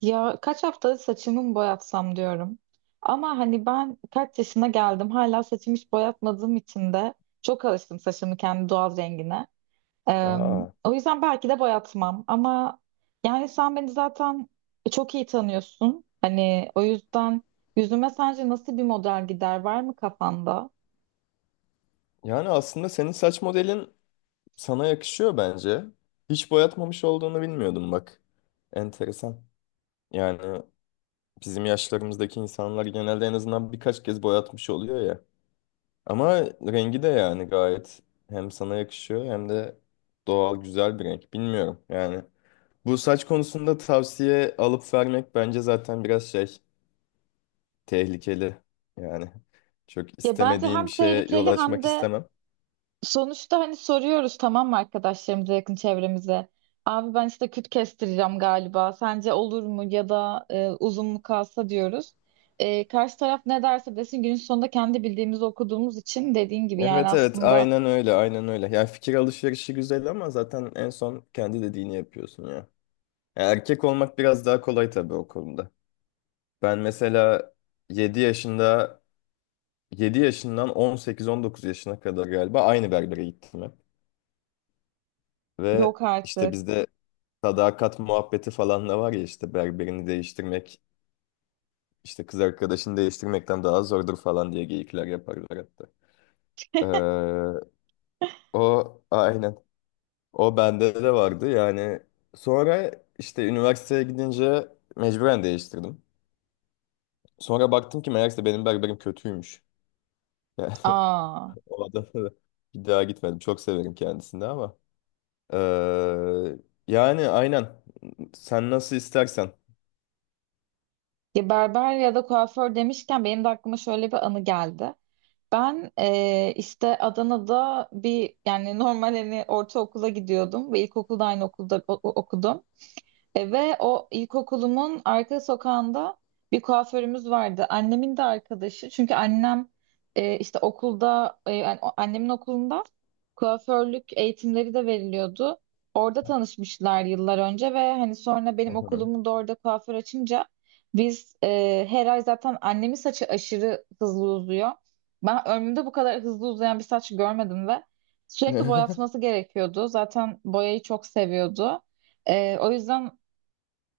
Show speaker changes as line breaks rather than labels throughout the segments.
Ya kaç haftadır saçımı mı boyatsam diyorum. Ama hani ben kaç yaşına geldim hala saçımı hiç boyatmadığım için de çok alıştım saçımı kendi doğal rengine. Ee,
Aa,
O yüzden belki de boyatmam ama yani sen beni zaten çok iyi tanıyorsun. Hani o yüzden yüzüme sence nasıl bir model gider, var mı kafanda?
yani aslında senin saç modelin sana yakışıyor bence. Hiç boyatmamış olduğunu bilmiyordum bak. Enteresan. Yani bizim yaşlarımızdaki insanlar genelde en azından birkaç kez boyatmış oluyor ya. Ama rengi de yani gayet hem sana yakışıyor hem de doğal güzel bir renk. Bilmiyorum yani. Bu saç konusunda tavsiye alıp vermek bence zaten biraz şey tehlikeli. Yani çok
Ya bence
istemediğin
hem
bir şeye yol
tehlikeli hem
açmak
de.
istemem.
Sonuçta hani soruyoruz, tamam mı, arkadaşlarımıza, yakın çevremize. Abi ben işte küt kestireceğim galiba. Sence olur mu ya da uzun mu kalsa diyoruz. Karşı taraf ne derse desin, günün sonunda kendi bildiğimizi okuduğumuz için, dediğin gibi yani
Evet evet
aslında.
aynen öyle aynen öyle. Yani fikir alışverişi güzel ama zaten en son kendi dediğini yapıyorsun ya. Yani erkek olmak biraz daha kolay tabii o konuda. Ben mesela 7 yaşında 7 yaşından 18 19 yaşına kadar galiba aynı berbere gittim hep. Ve
Yok
işte
artık.
bizde sadakat muhabbeti falan da var ya işte berberini değiştirmek işte kız arkadaşını değiştirmekten daha zordur falan diye geyikler yaparlar hatta. Ee, O aynen. O bende de vardı yani. Sonra işte üniversiteye gidince mecburen değiştirdim. Sonra baktım ki meğerse benim berberim kötüymüş. Yani
Aa.
o adamla da bir daha gitmedim. Çok severim kendisini ama. Ee, Yani aynen. Sen nasıl istersen.
Ya berber ya da kuaför demişken benim de aklıma şöyle bir anı geldi. Ben işte Adana'da bir yani normal hani ortaokula gidiyordum ve ilkokulda aynı okulda okudum. Ve o ilkokulumun arka sokağında bir kuaförümüz vardı. Annemin de arkadaşı. Çünkü annem işte okulda, yani annemin okulunda kuaförlük eğitimleri de veriliyordu. Orada tanışmışlar yıllar önce ve hani sonra
Hı
benim
hı.
okulumun da orada kuaför açınca biz, her ay, zaten annemin saçı aşırı hızlı uzuyor. Ben ömrümde bu kadar hızlı uzayan bir saç görmedim ve sürekli boyatması gerekiyordu. Zaten boyayı çok seviyordu. O yüzden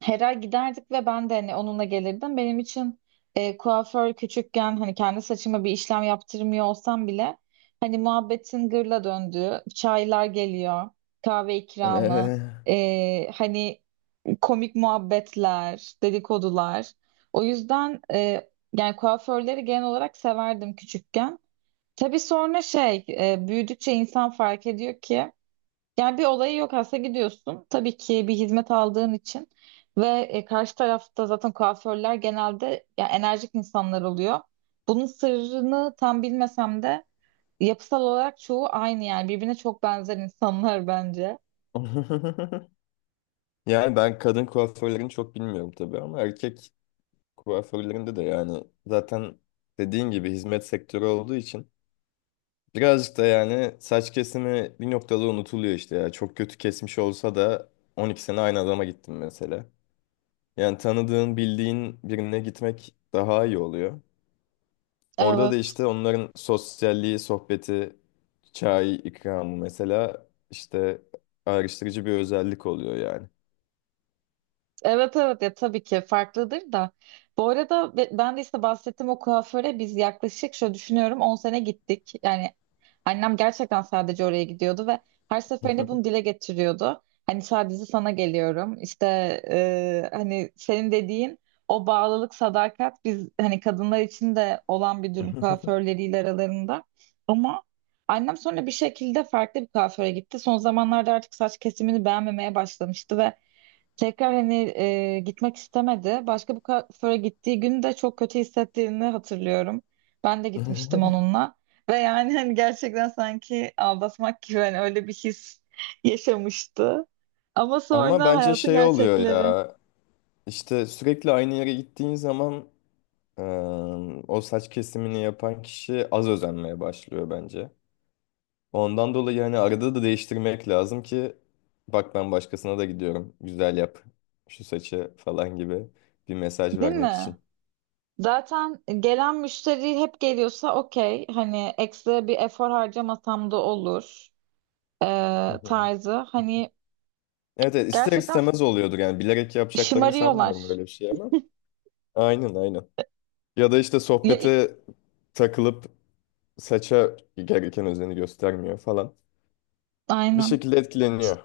her ay giderdik ve ben de hani onunla gelirdim. Benim için kuaför küçükken, hani kendi saçıma bir işlem yaptırmıyor olsam bile, hani muhabbetin gırla döndüğü, çaylar geliyor, kahve ikramı,
Ee,
hani komik muhabbetler, dedikodular. O yüzden yani kuaförleri genel olarak severdim küçükken. Tabii sonra şey, büyüdükçe insan fark ediyor ki yani bir olayı yok aslında, gidiyorsun. Tabii ki bir hizmet aldığın için ve karşı tarafta zaten kuaförler genelde ya enerjik insanlar oluyor. Bunun sırrını tam bilmesem de yapısal olarak çoğu aynı, yani birbirine çok benzer insanlar bence.
Yani ben kadın kuaförlerini çok bilmiyorum tabii ama erkek kuaförlerinde de yani zaten dediğin gibi hizmet sektörü olduğu için birazcık da yani saç kesimi bir noktada unutuluyor işte ya. Çok kötü kesmiş olsa da 12 sene aynı adama gittim mesela. Yani tanıdığın, bildiğin birine gitmek daha iyi oluyor. Orada da
Evet.
işte onların sosyalliği, sohbeti, çay ikramı mesela işte ayrıştırıcı bir özellik oluyor yani.
Evet, evet, ya tabii ki farklıdır da. Bu arada ben de işte bahsettim, o kuaföre biz yaklaşık, şöyle düşünüyorum, 10 sene gittik. Yani annem gerçekten sadece oraya gidiyordu ve her seferinde bunu dile getiriyordu. Hani sadece sana geliyorum. İşte hani senin dediğin o bağlılık, sadakat, biz hani kadınlar için de olan bir durum kuaförleriyle aralarında. Ama annem sonra bir şekilde farklı bir kuaföre gitti. Son zamanlarda artık saç kesimini beğenmemeye başlamıştı ve tekrar hani gitmek istemedi. Başka bir kuaföre gittiği gün de çok kötü hissettiğini hatırlıyorum. Ben de gitmiştim onunla. Ve yani hani gerçekten sanki aldatmak gibi, hani öyle bir his yaşamıştı. Ama
Ama
sonra
bence
hayatın
şey oluyor
gerçekleri.
ya. İşte sürekli aynı yere gittiğin zaman Ee, o saç kesimini yapan kişi az özenmeye başlıyor bence. Ondan dolayı hani arada da değiştirmek lazım ki bak ben başkasına da gidiyorum. Güzel yap şu saçı falan gibi bir mesaj
Değil
vermek
mi?
için.
Zaten gelen müşteri hep geliyorsa okey. Hani ekstra bir efor harcamasam da olur. e,
Hı hı.
tarzı. Hani
Evet, evet, ister
gerçekten
istemez oluyordur yani bilerek yapacaklarını sanmıyorum
şımarıyorlar.
böyle bir şey ama. Aynen aynen. Ya da işte
Ya,
sohbete takılıp saça gereken özeni göstermiyor falan. Bir
aynen.
şekilde etkileniyor.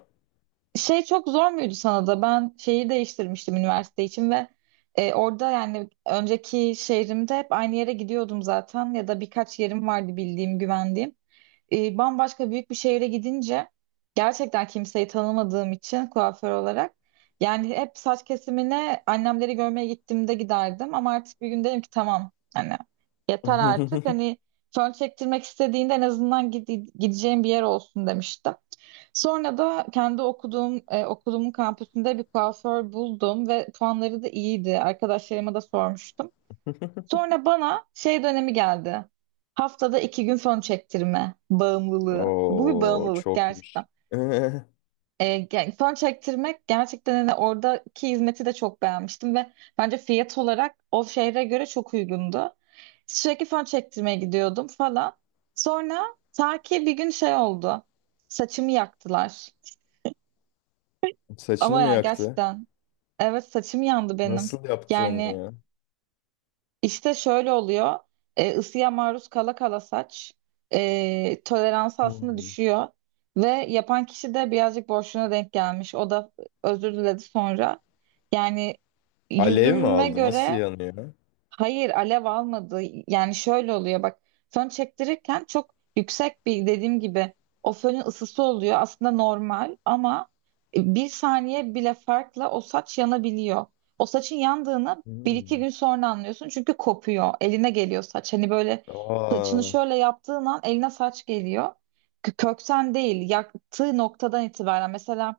Şey, çok zor muydu sana da? Ben şeyi değiştirmiştim üniversite için ve orada yani önceki şehrimde hep aynı yere gidiyordum zaten, ya da birkaç yerim vardı bildiğim, güvendiğim. Bambaşka büyük bir şehre gidince gerçekten kimseyi tanımadığım için kuaför olarak, yani hep saç kesimine annemleri görmeye gittiğimde giderdim, ama artık bir gün dedim ki tamam hani yeter artık, hani fön çektirmek istediğinde en azından gideceğim bir yer olsun, demiştim. Sonra da kendi okuduğum okulumun kampüsünde bir kuaför buldum ve puanları da iyiydi. Arkadaşlarıma da sormuştum. Sonra bana şey dönemi geldi. Haftada 2 gün fön çektirme bağımlılığı. Bu bir
Oo
bağımlılık
çokmuş.
gerçekten.
Ee,
Yani fön çektirmek gerçekten, hani oradaki hizmeti de çok beğenmiştim ve bence fiyat olarak o şehre göre çok uygundu. Sürekli fön çektirmeye gidiyordum falan. Sonra ta ki bir gün şey oldu. Saçımı yaktılar.
Saçını
Ama
mı
yani
yaktı?
gerçekten, evet, saçım yandı benim.
Nasıl yaptı onu
Yani
ya?
işte şöyle oluyor. Isıya maruz kala kala saç toleransı aslında
Hmm.
düşüyor. Ve yapan kişi de birazcık boşluğuna denk gelmiş. O da özür diledi sonra. Yani
Alev mi
yüzüme
aldı? Nasıl
göre.
yanıyor?
Hayır, alev almadı. Yani şöyle oluyor bak, fön çektirirken çok yüksek bir, dediğim gibi, o fönün ısısı oluyor aslında normal, ama bir saniye bile farkla o saç yanabiliyor. O saçın yandığını bir iki
Hmm.
gün sonra anlıyorsun, çünkü kopuyor, eline geliyor saç. Hani böyle
Aa.
saçını şöyle yaptığın an eline saç geliyor. Kökten değil, yaktığı noktadan itibaren. Mesela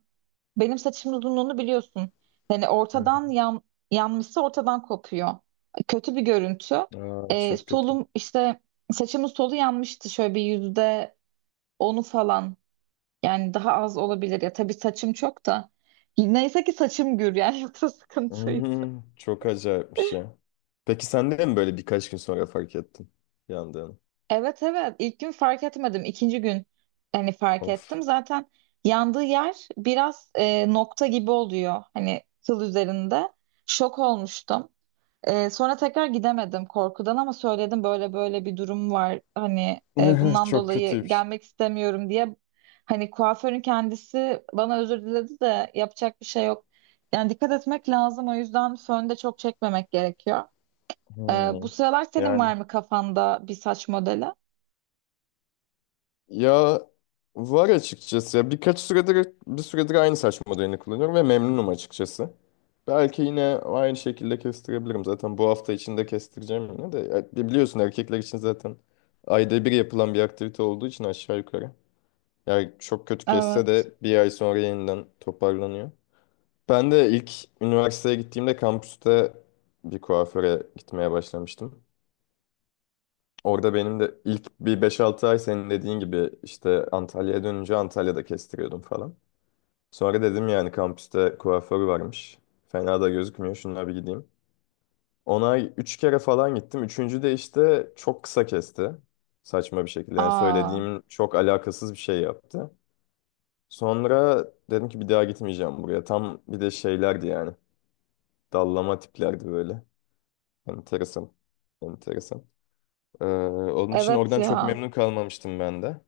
benim saçımın uzunluğunu biliyorsun. Yani
Hı.
ortadan yanmışsa ortadan kopuyor. Kötü bir görüntü.
hı. Aa, çok kötü.
Solum işte, saçımın solu yanmıştı, şöyle bir %10'u falan. Yani daha az olabilir ya. Tabii saçım çok da. Neyse ki saçım gür yani yoksa sıkıntıydı.
Hmm, çok acayipmiş ya. Peki sen de mi böyle birkaç gün sonra fark ettin yandığını?
Evet, evet, ilk gün fark etmedim. İkinci gün hani fark
Of.
ettim. Zaten yandığı yer biraz nokta gibi oluyor. Hani kıl üzerinde. Şok olmuştum. Sonra tekrar gidemedim korkudan, ama söyledim böyle böyle bir durum var. Hani bundan
Çok
dolayı
kötüymüş.
gelmek istemiyorum diye. Hani kuaförün kendisi bana özür diledi de yapacak bir şey yok. Yani dikkat etmek lazım, o yüzden fön de çok çekmemek gerekiyor. Bu
Hmm.
sıralar senin
Yani
var mı kafanda bir saç modeli?
ya var açıkçası. Ya bir süredir aynı saç modelini kullanıyorum ve memnunum açıkçası. Belki yine aynı şekilde kestirebilirim. Zaten bu hafta içinde kestireceğim yine de. Ya biliyorsun erkekler için zaten ayda bir yapılan bir aktivite olduğu için aşağı yukarı. Yani çok kötü kesse
Evet.
de bir ay sonra yeniden toparlanıyor. Ben de ilk üniversiteye gittiğimde kampüste bir kuaföre gitmeye başlamıştım. Orada benim de ilk bir beş altı ay senin dediğin gibi işte Antalya'ya dönünce Antalya'da kestiriyordum falan. Sonra dedim yani kampüste kuaför varmış. Fena da gözükmüyor şunlara bir gideyim. Ona ay 3 kere falan gittim. Üçüncü de işte çok kısa kesti. Saçma bir şekilde yani
Aa,
söylediğimin çok alakasız bir şey yaptı. Sonra dedim ki bir daha gitmeyeceğim buraya. Tam bir de şeylerdi yani. Dallama tiplerdi böyle. Enteresan. Enteresan. Ee, Onun için
evet
oradan çok
ya.
memnun kalmamıştım ben de.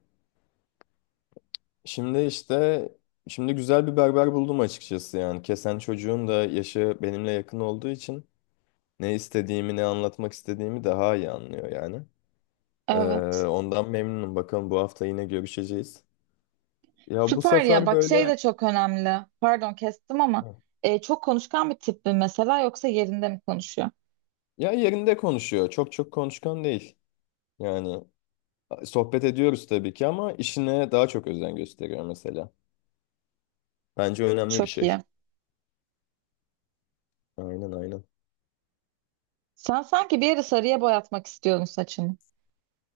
Şimdi işte Şimdi güzel bir berber buldum açıkçası yani. Kesen çocuğun da yaşı benimle yakın olduğu için ne istediğimi ne anlatmak istediğimi daha iyi anlıyor yani. Ee,
Evet.
Ondan memnunum. Bakalım bu hafta yine görüşeceğiz. Ya bu
Süper ya.
sefer
Bak şey
böyle
de çok önemli. Pardon kestim ama çok konuşkan bir tip mi mesela, yoksa yerinde mi konuşuyor?
ya yerinde konuşuyor. Çok çok konuşkan değil. Yani sohbet ediyoruz tabii ki ama işine daha çok özen gösteriyor mesela. Bence önemli bir
Çok
şey.
iyi.
Aynen aynen.
Sen sanki bir yeri sarıya boyatmak istiyordun saçını.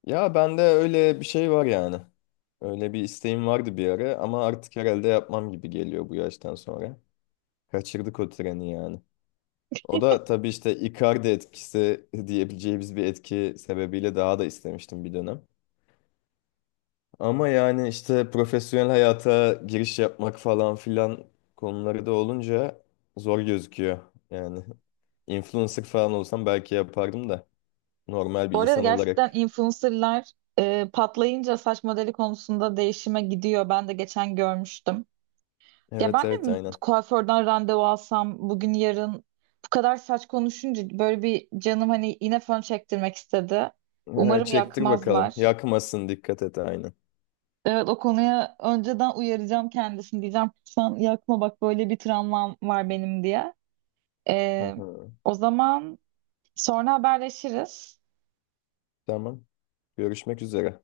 Ya bende öyle bir şey var yani. Öyle bir isteğim vardı bir ara ama artık herhalde yapmam gibi geliyor bu yaştan sonra. Kaçırdık o treni yani. O da tabii işte Icardi etkisi diyebileceğimiz bir etki sebebiyle daha da istemiştim bir dönem. Ama yani işte profesyonel hayata giriş yapmak falan filan konuları da olunca zor gözüküyor. Yani influencer falan olsam belki yapardım da normal bir
Bu arada
insan
gerçekten
olarak.
influencerlar patlayınca saç modeli konusunda değişime gidiyor. Ben de geçen görmüştüm. Ya
Evet
ben de
evet
mi
aynen.
kuaförden randevu alsam bugün yarın, bu kadar saç konuşunca böyle bir canım, hani, yine fön çektirmek istedi. Umarım
Çektir bakalım.
yakmazlar.
Yakmasın dikkat et aynen.
Evet, o konuya önceden uyaracağım kendisini. Diyeceğim, sen yakma, bak, böyle bir travmam var benim diye.
Hı
E,
hı.
O zaman sonra haberleşiriz.
Tamam. Görüşmek üzere.